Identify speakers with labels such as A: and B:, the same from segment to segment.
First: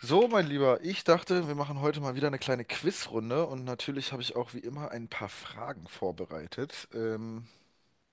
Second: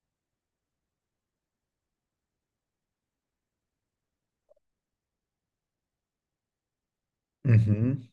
A: So, mein Lieber, ich dachte, wir machen heute mal wieder eine kleine Quizrunde und natürlich habe ich auch wie immer ein paar Fragen vorbereitet.
B: Mhm.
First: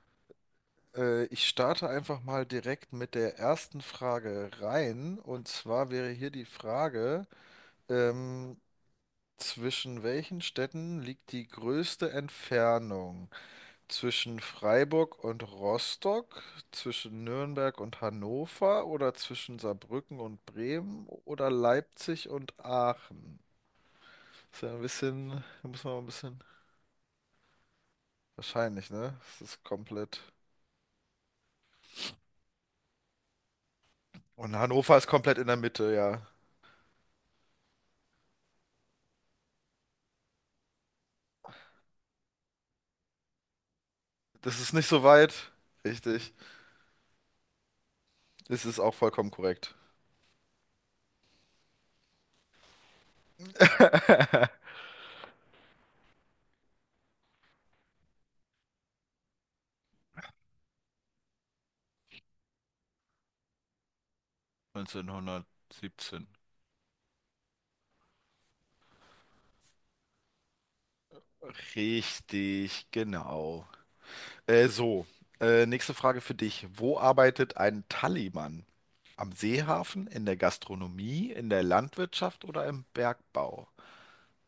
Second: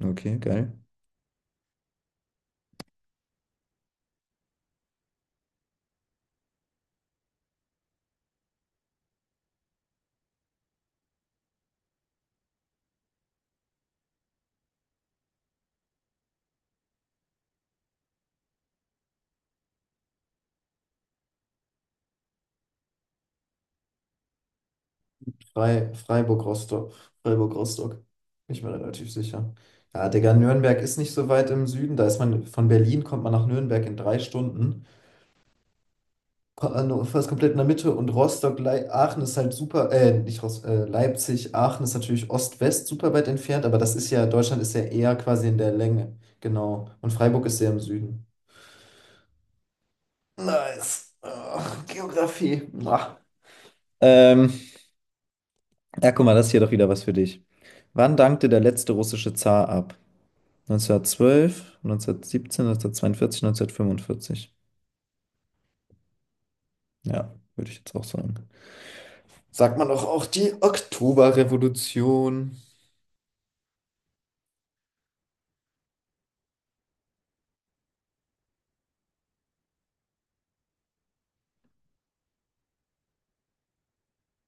B: Okay, geil.
A: Ich starte einfach mal direkt mit der ersten Frage rein und zwar wäre hier die Frage, ähm, zwischen welchen Städten liegt die größte Entfernung? Zwischen Freiburg und Rostock, zwischen Nürnberg und Hannover oder zwischen Saarbrücken und Bremen oder Leipzig und Aachen? Ist ja ein bisschen, da muss man mal ein bisschen.
B: Freiburg-Rostock. Freiburg-Rostock. Bin ich mir
A: Wahrscheinlich,
B: relativ
A: ne? Das
B: sicher.
A: ist
B: Ja,
A: komplett.
B: Digga, Nürnberg ist nicht so weit im Süden. Von Berlin kommt man nach Nürnberg in drei
A: Und
B: Stunden.
A: Hannover ist komplett in der Mitte, ja.
B: Fast komplett in der Mitte. Und Rostock, Lei Aachen ist halt super, nicht Rost, Leipzig, Aachen ist natürlich Ost-West super weit entfernt, aber das ist ja,
A: Das
B: Deutschland
A: ist
B: ist ja
A: nicht so
B: eher
A: weit.
B: quasi in der Länge.
A: Richtig.
B: Genau. Und Freiburg ist sehr im Süden.
A: Das ist auch vollkommen korrekt.
B: Nice. Ach, Geografie. Ah. Ähm, Ja, guck mal, das ist hier doch wieder was für dich. Wann dankte der letzte russische Zar ab? 1912, 1917, 1942, 1945.
A: 1917.
B: Ja, würde ich jetzt auch sagen. Sagt man doch auch die Oktoberrevolution.
A: Richtig, genau. So. Nächste Frage für dich. Wo arbeitet ein Tallymann? Am Seehafen, in der Gastronomie, in der Landwirtschaft oder im Bergbau?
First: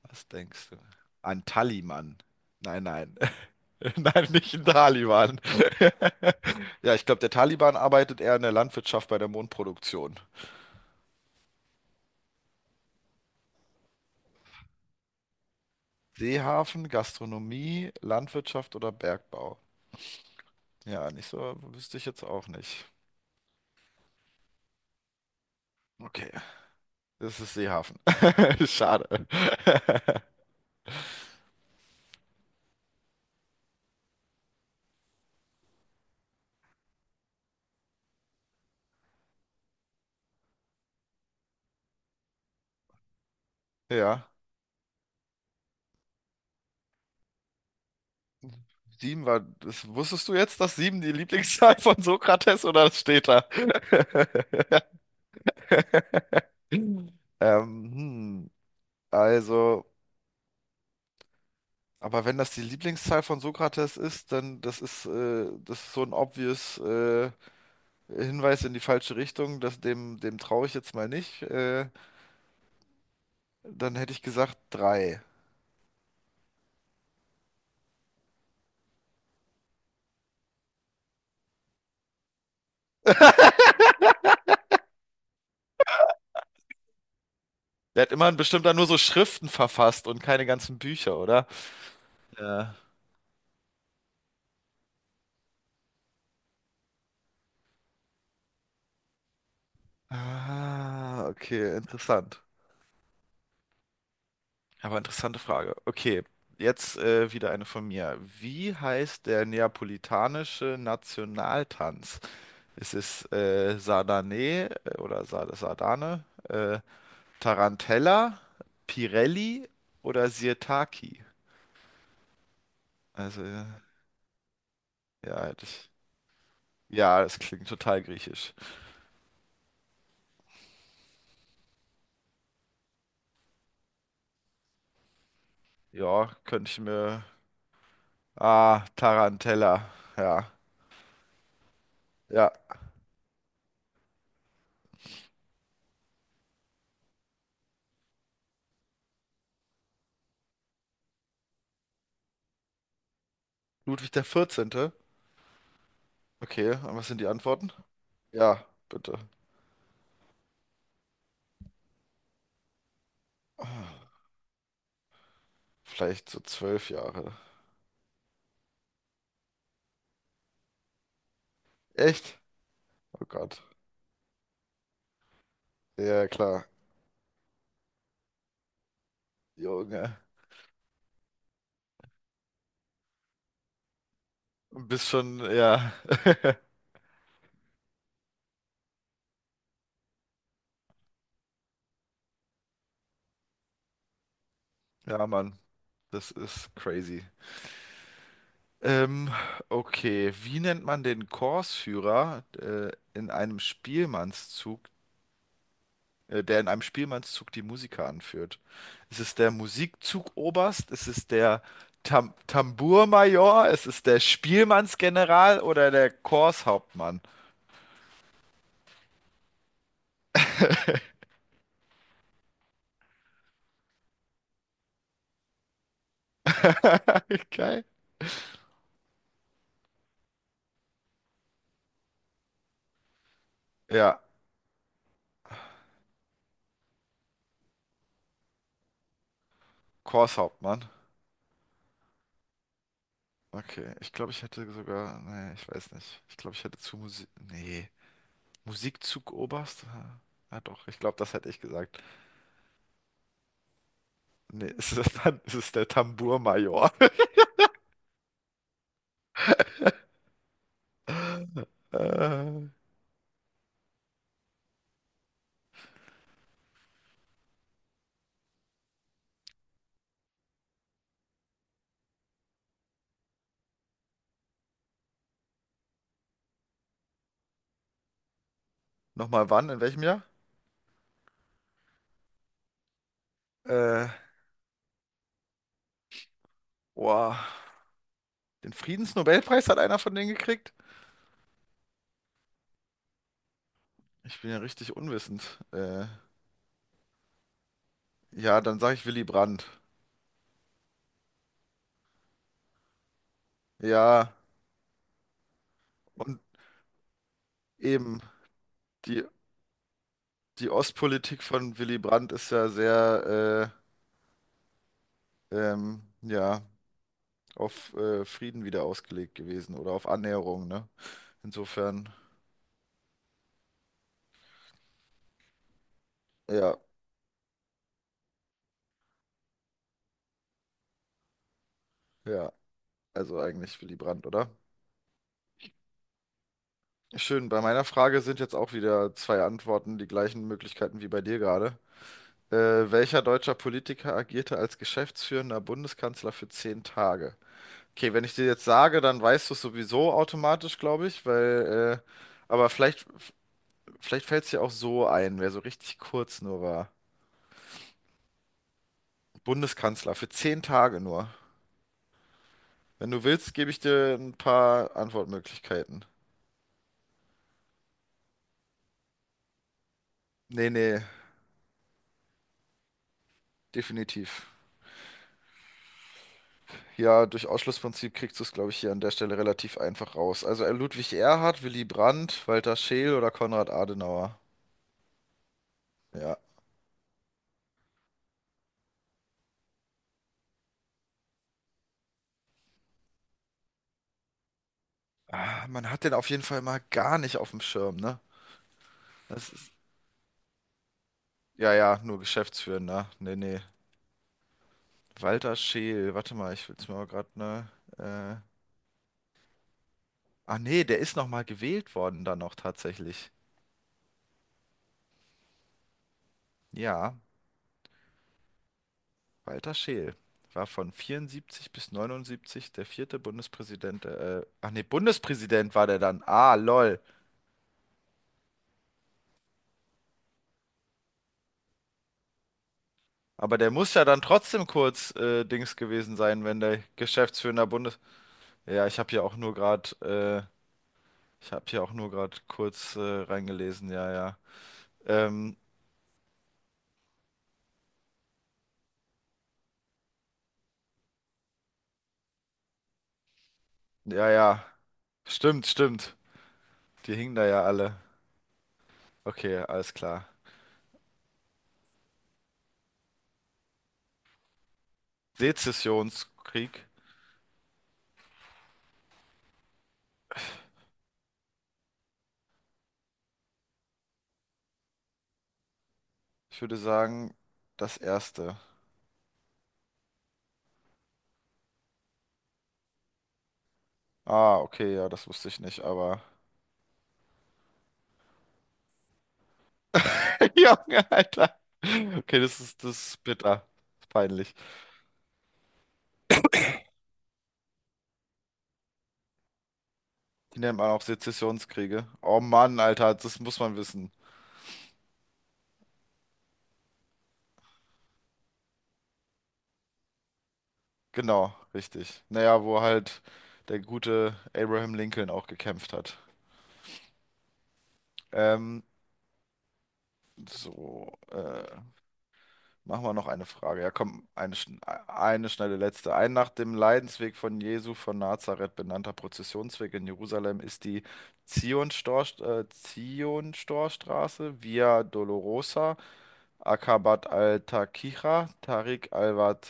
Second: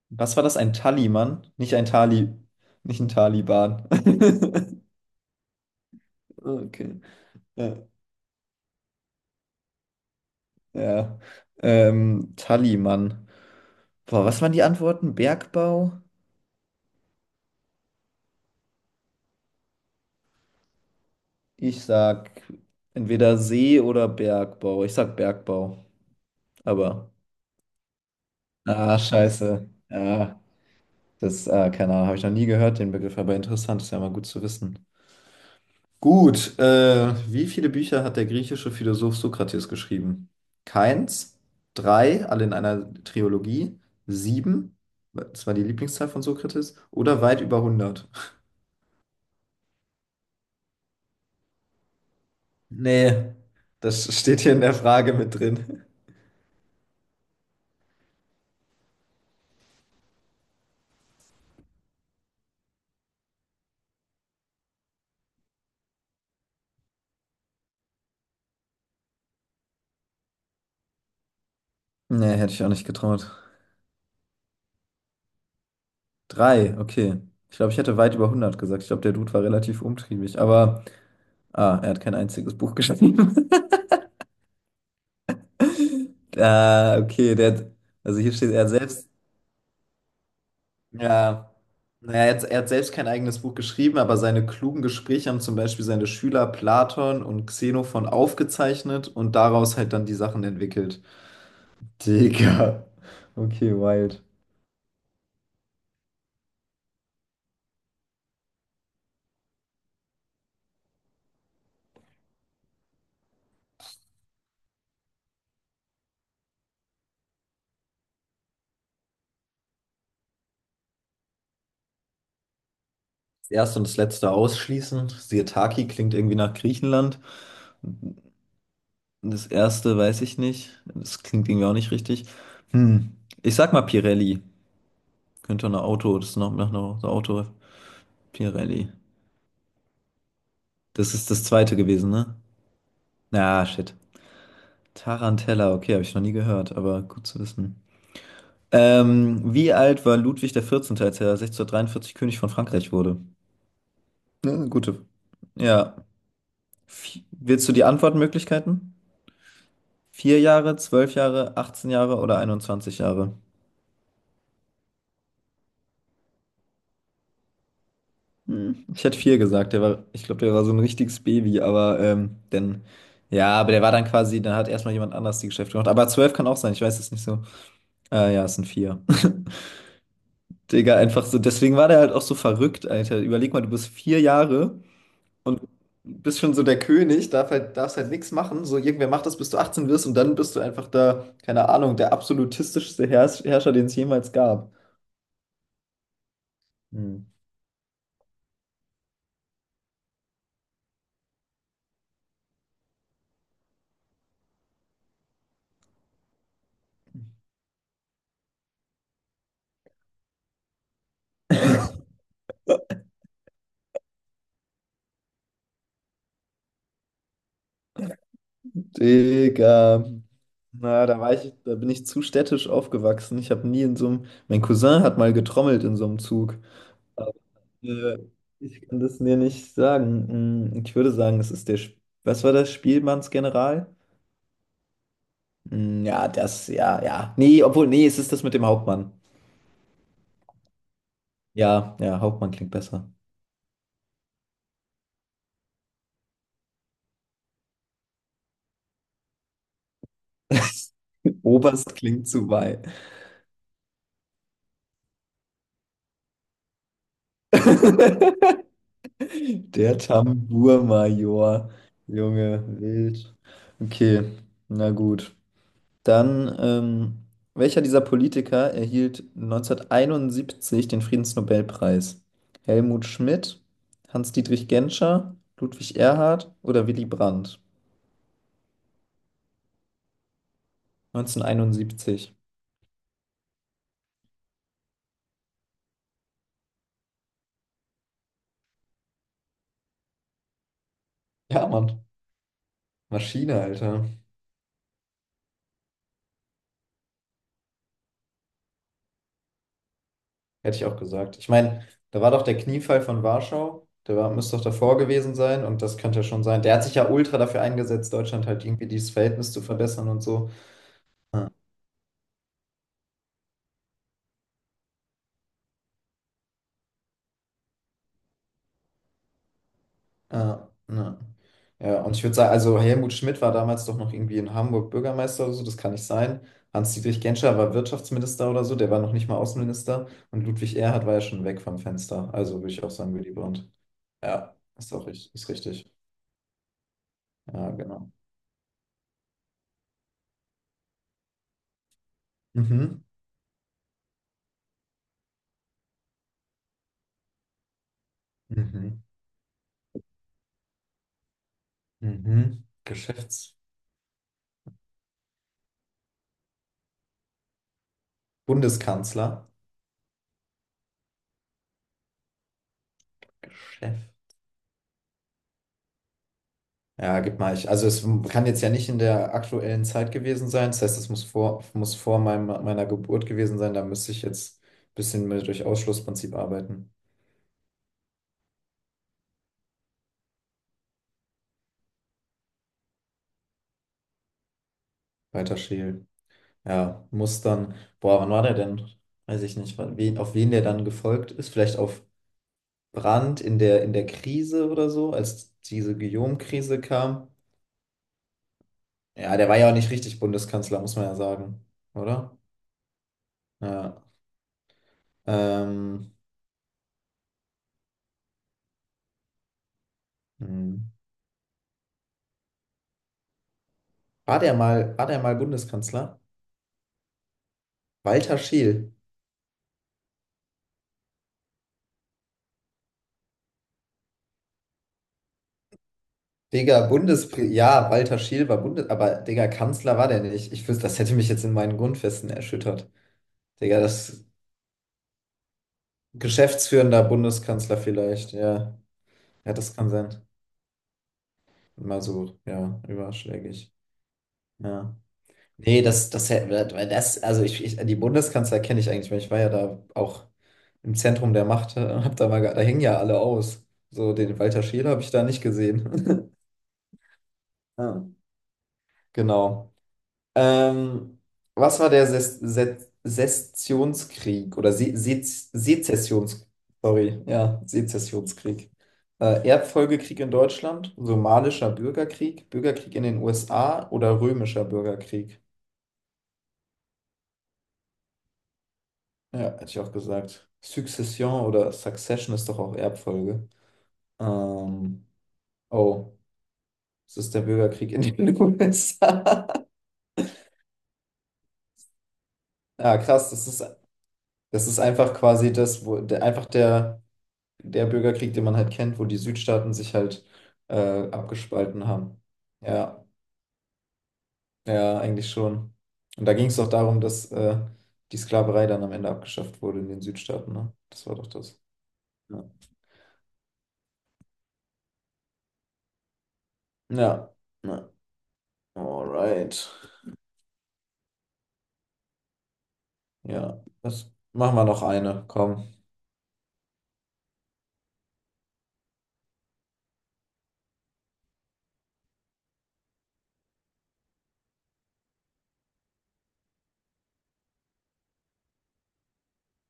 A: Was
B: Was war das?
A: denkst
B: Ein
A: du?
B: Taliban?
A: Ein Taliban. Nein,
B: Nicht ein
A: nein.
B: Taliban.
A: Nein, nicht ein Taliban. Ja,
B: Okay.
A: ich glaube, der
B: Ja.
A: Taliban arbeitet eher in der Landwirtschaft bei der Mondproduktion.
B: ja. Taliban. Boah, was waren die Antworten? Bergbau?
A: Seehafen, Gastronomie, Landwirtschaft oder Bergbau? Ja, nicht so,
B: Ich
A: wüsste ich jetzt
B: sag
A: auch nicht.
B: entweder See oder Bergbau. Ich sag Bergbau.
A: Okay,
B: Aber.
A: das ist Seehafen.
B: Ah,
A: Schade.
B: scheiße. Ja, keine Ahnung, habe ich noch nie gehört, den Begriff, aber interessant, ist ja mal gut zu wissen. Gut, wie viele Bücher hat der griechische Philosoph Sokrates geschrieben? Keins, drei, alle in einer Trilogie,
A: Ja,
B: sieben, das war die Lieblingszahl von Sokrates, oder weit über hundert?
A: sieben war, das, wusstest du jetzt, dass sieben die Lieblingszahl von Sokrates oder das steht
B: Nee,
A: da?
B: das steht hier in der Frage mit drin.
A: Hm, also. Aber wenn das die Lieblingszahl von Sokrates ist, dann das ist so ein obvious Hinweis in die falsche Richtung, dass dem traue ich jetzt mal nicht.
B: Nee, hätte ich auch nicht getraut.
A: Dann hätte ich gesagt drei.
B: Drei, okay. Ich glaube, ich hätte weit über hundert gesagt. Ich glaube, der Dude war relativ umtriebig, aber er hat kein einziges Buch geschrieben. Ah, okay,
A: Der hat
B: also hier
A: immerhin
B: steht,
A: bestimmt dann nur so Schriften verfasst und keine ganzen Bücher, oder?
B: ja, naja, jetzt, er hat
A: Ja.
B: selbst kein eigenes Buch geschrieben, aber seine klugen Gespräche haben zum Beispiel seine Schüler Platon und Xenophon aufgezeichnet und daraus halt dann die Sachen entwickelt.
A: Ah, okay, interessant.
B: Digga. Okay, wild.
A: Aber interessante Frage. Okay, jetzt wieder eine von mir. Wie heißt der neapolitanische Nationaltanz? Es ist Sardane oder Sardane, Tarantella, Pirelli oder Sirtaki. Also,
B: Das erste und das letzte ausschließen.
A: ja,
B: Sirtaki
A: das,
B: klingt irgendwie nach Griechenland.
A: ja, das klingt total griechisch.
B: Und das erste weiß ich nicht. Das klingt irgendwie auch nicht richtig. Hm. Ich sag mal Pirelli. Könnte ein Auto,
A: Ja,
B: das ist noch
A: könnte
B: nach
A: ich
B: einer
A: mir.
B: Auto.
A: Ah,
B: Pirelli.
A: Tarantella. Ja,
B: Das ist das zweite gewesen, ne?
A: ja.
B: Na, shit. Tarantella, okay, habe ich noch nie gehört, aber gut zu wissen. Wie alt war Ludwig der 14., als er 1643 König von Frankreich wurde?
A: Ludwig der
B: Ja,
A: 14.
B: gute. Ja.
A: Okay, und was sind die
B: Willst
A: Antworten?
B: du die
A: Ja,
B: Antwortmöglichkeiten?
A: bitte.
B: 4 Jahre, 12 Jahre, 18 Jahre oder 21 Jahre?
A: Ah, vielleicht so 12 Jahre.
B: Hm. Ich hätte vier gesagt, ich glaube, der war so ein richtiges Baby, aber
A: Echt?
B: denn,
A: Oh
B: ja,
A: Gott.
B: aber der war dann quasi, dann hat erstmal jemand anders die Geschäfte gemacht. Aber
A: Ja,
B: 12 kann auch
A: klar.
B: sein, ich weiß es nicht so. Ja, es sind vier.
A: Junge.
B: Digga, einfach so. Deswegen war der halt auch so verrückt, Alter. Überleg mal, du bist 4 Jahre
A: Bist schon,
B: und
A: ja.
B: bist schon so der König, darf halt, darfst halt nichts machen. So, irgendwer macht das, bis du 18 wirst und dann bist du einfach da, keine Ahnung, der absolutistischste Herrscher, den es jemals gab.
A: Ja, Mann. Das ist
B: Hm.
A: crazy. Ähm, okay, wie nennt man den Chorsführer in einem Spielmannszug, der in einem Spielmannszug die Musiker anführt? Ist es der Musikzugoberst? Ist es der Tambourmajor? Ist es der Spielmannsgeneral oder der Chorshauptmann?
B: Digga. Na, da war ich, da bin ich zu städtisch aufgewachsen. Ich habe nie in so einem. Mein Cousin hat mal getrommelt in so einem Zug. Aber,
A: Geil.
B: äh, ich kann das mir nicht sagen. Ich würde sagen, es ist der. Was war das? Spielmannsgeneral?
A: Ja,
B: Mm, Ja, das, ja, ja. Nee, obwohl, nee, es ist das mit dem Hauptmann.
A: Chorshauptmann.
B: Ja, ja, Hauptmann klingt besser.
A: Okay, ich glaube, ich hätte sogar. Nee, ich weiß nicht. Ich glaube, ich hätte zu Musik. Nee. Musikzugoberst? Ah, doch, ich glaube, das hätte ich
B: Oberst
A: gesagt.
B: klingt zu weit.
A: Nee, es ist, dann, es ist der Tambourmajor.
B: Der Tambourmajor. Junge,
A: Äh,
B: wild. Okay, na gut. Dann, welcher dieser Politiker erhielt 1971 den Friedensnobelpreis? Helmut Schmidt, Hans-Dietrich Genscher, Ludwig Erhard oder Willy Brandt?
A: Nochmal wann? In welchem Jahr?
B: 1971.
A: Äh, Boah, den Friedensnobelpreis hat einer von denen gekriegt?
B: Ja, Mann. Maschine, Alter.
A: Ich bin ja richtig unwissend. Ja, dann sage ich Willy Brandt.
B: Hätte ich auch gesagt. Ich meine, da war doch der Kniefall von Warschau. Der war,
A: Ja,
B: müsste doch davor gewesen sein und das könnte ja
A: und
B: schon sein. Der hat sich ja ultra dafür eingesetzt,
A: eben,
B: Deutschland halt irgendwie dieses
A: die,
B: Verhältnis zu verbessern und so.
A: die Ostpolitik
B: Ja,
A: von Willy Brandt ist ja sehr, ja, auf Frieden wieder ausgelegt gewesen oder auf Annäherung,
B: ja,
A: ne?
B: ja. Ja,
A: Insofern,
B: und ich würde sagen, also Helmut Schmidt war damals doch noch irgendwie in Hamburg Bürgermeister oder so, das kann nicht sein.
A: ja.
B: Hans-Dietrich Genscher war Wirtschaftsminister oder so, der war noch nicht mal Außenminister. Und Ludwig Erhard war ja schon weg vom Fenster.
A: Ja,
B: Also würde ich auch sagen, Willy
A: also
B: Brandt.
A: eigentlich Willy Brandt, oder?
B: Ja, ist auch richtig, ist richtig.
A: Schön, bei
B: Ja,
A: meiner
B: genau.
A: Frage sind jetzt auch wieder zwei Antworten, die gleichen Möglichkeiten wie bei dir gerade.
B: Mhm.
A: Welcher deutscher Politiker agierte als geschäftsführender Bundeskanzler für 10 Tage? Okay, wenn ich dir jetzt sage,
B: Mhm.
A: dann weißt du es sowieso automatisch, glaube ich, weil,
B: Mhm.
A: aber vielleicht fällt es dir auch so ein, wer so richtig kurz nur war.
B: Geschäftsbundeskanzler.
A: Bundeskanzler für 10 Tage nur. Wenn du willst, gebe ich
B: Chef.
A: dir ein paar Antwortmöglichkeiten.
B: Ja, gib mal ich. Also es kann jetzt ja nicht in der aktuellen Zeit gewesen sein.
A: Nee,
B: Das heißt,
A: nee,
B: es muss vor meinem, meiner Geburt gewesen sein. Da müsste ich
A: definitiv.
B: jetzt ein bisschen mit durch Ausschlussprinzip arbeiten.
A: Ja, durch Ausschlussprinzip kriegst du es, glaube ich, hier an der Stelle relativ einfach raus. Also Ludwig Erhard, Willy Brandt, Walter Scheel oder Konrad Adenauer.
B: Weiter schälen.
A: Ja.
B: Ja, muss dann. Boah, wann war der denn? Weiß ich nicht. Auf wen der dann gefolgt ist? Vielleicht auf Brandt in der Krise oder so, als
A: Ah, man
B: diese
A: hat den auf jeden Fall mal
B: Guillaume-Krise
A: gar
B: kam.
A: nicht auf dem Schirm, ne?
B: Ja, der
A: Das
B: war ja
A: ist,
B: auch nicht richtig Bundeskanzler, muss man ja sagen.
A: ja, ja, nur
B: Oder?
A: Geschäftsführender. Nee, nee.
B: Ja.
A: Walter
B: Ähm,
A: Scheel, warte mal, ich will's mir mal gerade, ne? Äh, Nee,
B: hm.
A: der ist noch mal gewählt worden dann noch tatsächlich.
B: War der mal Bundeskanzler?
A: Ja,
B: Walter Scheel.
A: Walter Scheel war von 74 bis 79 der vierte Bundespräsident. Ach nee, Bundespräsident war der dann. Ah,
B: Digga,
A: lol.
B: Bundespr Ja, Walter Scheel war Bundes... Aber, Digga, Kanzler war der nicht. Ich wüsste, das hätte mich jetzt in meinen Grundfesten erschüttert.
A: Aber der
B: Digga,
A: muss ja dann
B: das
A: trotzdem kurz Dings gewesen sein, wenn der
B: geschäftsführender
A: Geschäftsführender
B: Bundeskanzler
A: Bundes...
B: vielleicht. Ja,
A: Ja,
B: ja, das kann sein.
A: ich habe hier auch
B: Mal
A: nur gerade
B: so, ja,
A: kurz
B: überschlägig.
A: reingelesen. Ja, ja.
B: Ja.
A: Ähm,
B: Nee, weil das, also die Bundeskanzler kenne ich eigentlich, weil ich war ja da auch im Zentrum der Macht, hab da mal, da hängen ja alle aus. So,
A: ja,
B: den
A: ja.
B: Walter Scheel habe ich da nicht
A: Stimmt,
B: gesehen.
A: stimmt. Die hingen da ja alle.
B: Ja,
A: Okay,
B: genau.
A: alles klar.
B: Ähm, was war der Sessionskrieg oder Se Se Sezessions
A: Sezessionskrieg.
B: sorry, ja, Sezessionskrieg? Erbfolgekrieg in Deutschland, somalischer Bürgerkrieg, Bürgerkrieg in den USA oder römischer Bürgerkrieg?
A: Ich würde sagen, das erste.
B: Ja, hätte ich auch gesagt. Succession oder Succession ist doch auch Erbfolge.
A: Ah, okay,
B: Ähm,
A: ja, das wusste ich nicht,
B: oh,
A: aber.
B: es ist der Bürgerkrieg in den USA.
A: Junge, Alter. Okay, das
B: Ja,
A: ist
B: krass, das ist,
A: bitter. Peinlich.
B: das ist einfach quasi das, wo der, einfach der. Der Bürgerkrieg, den man halt kennt, wo die Südstaaten sich halt
A: Die
B: äh,
A: nennt man auch
B: abgespalten
A: Sezessionskriege.
B: haben.
A: Oh Mann,
B: Ja,
A: Alter, das muss man wissen.
B: ja, eigentlich schon. Und da ging es doch darum, dass die Sklaverei dann am Ende abgeschafft wurde in den Südstaaten, ne? Das war doch
A: Genau,
B: das.
A: richtig.
B: Ja.
A: Naja, wo halt der gute Abraham Lincoln auch gekämpft hat.
B: Ja. ja.
A: Ähm,
B: Alright.
A: so, äh, machen wir noch eine
B: Ja,
A: Frage. Ja,
B: das
A: komm, eine,
B: machen wir
A: schn-
B: noch eine.
A: eine
B: Komm.
A: schnelle letzte. Ein nach dem Leidensweg von Jesu von Nazareth benannter Prozessionsweg in Jerusalem ist die Zionstorstraße Via Dolorosa, Akabat al-Taqiya, Tariq al-Wad.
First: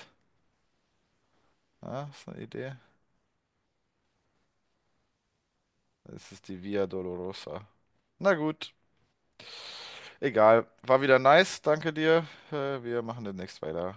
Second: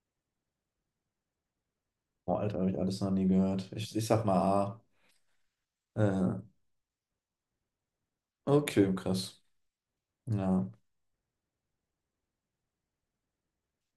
A: Ah, ist
B: Oh,
A: eine
B: Alter, habe
A: Idee?
B: ich alles noch nie gehört. Ich sag mal A.
A: Es
B: Äh,
A: ist die Via Dolorosa. Na gut.
B: okay, krass.
A: Egal,
B: Ja.
A: war wieder nice, danke dir. Wir machen demnächst weiter.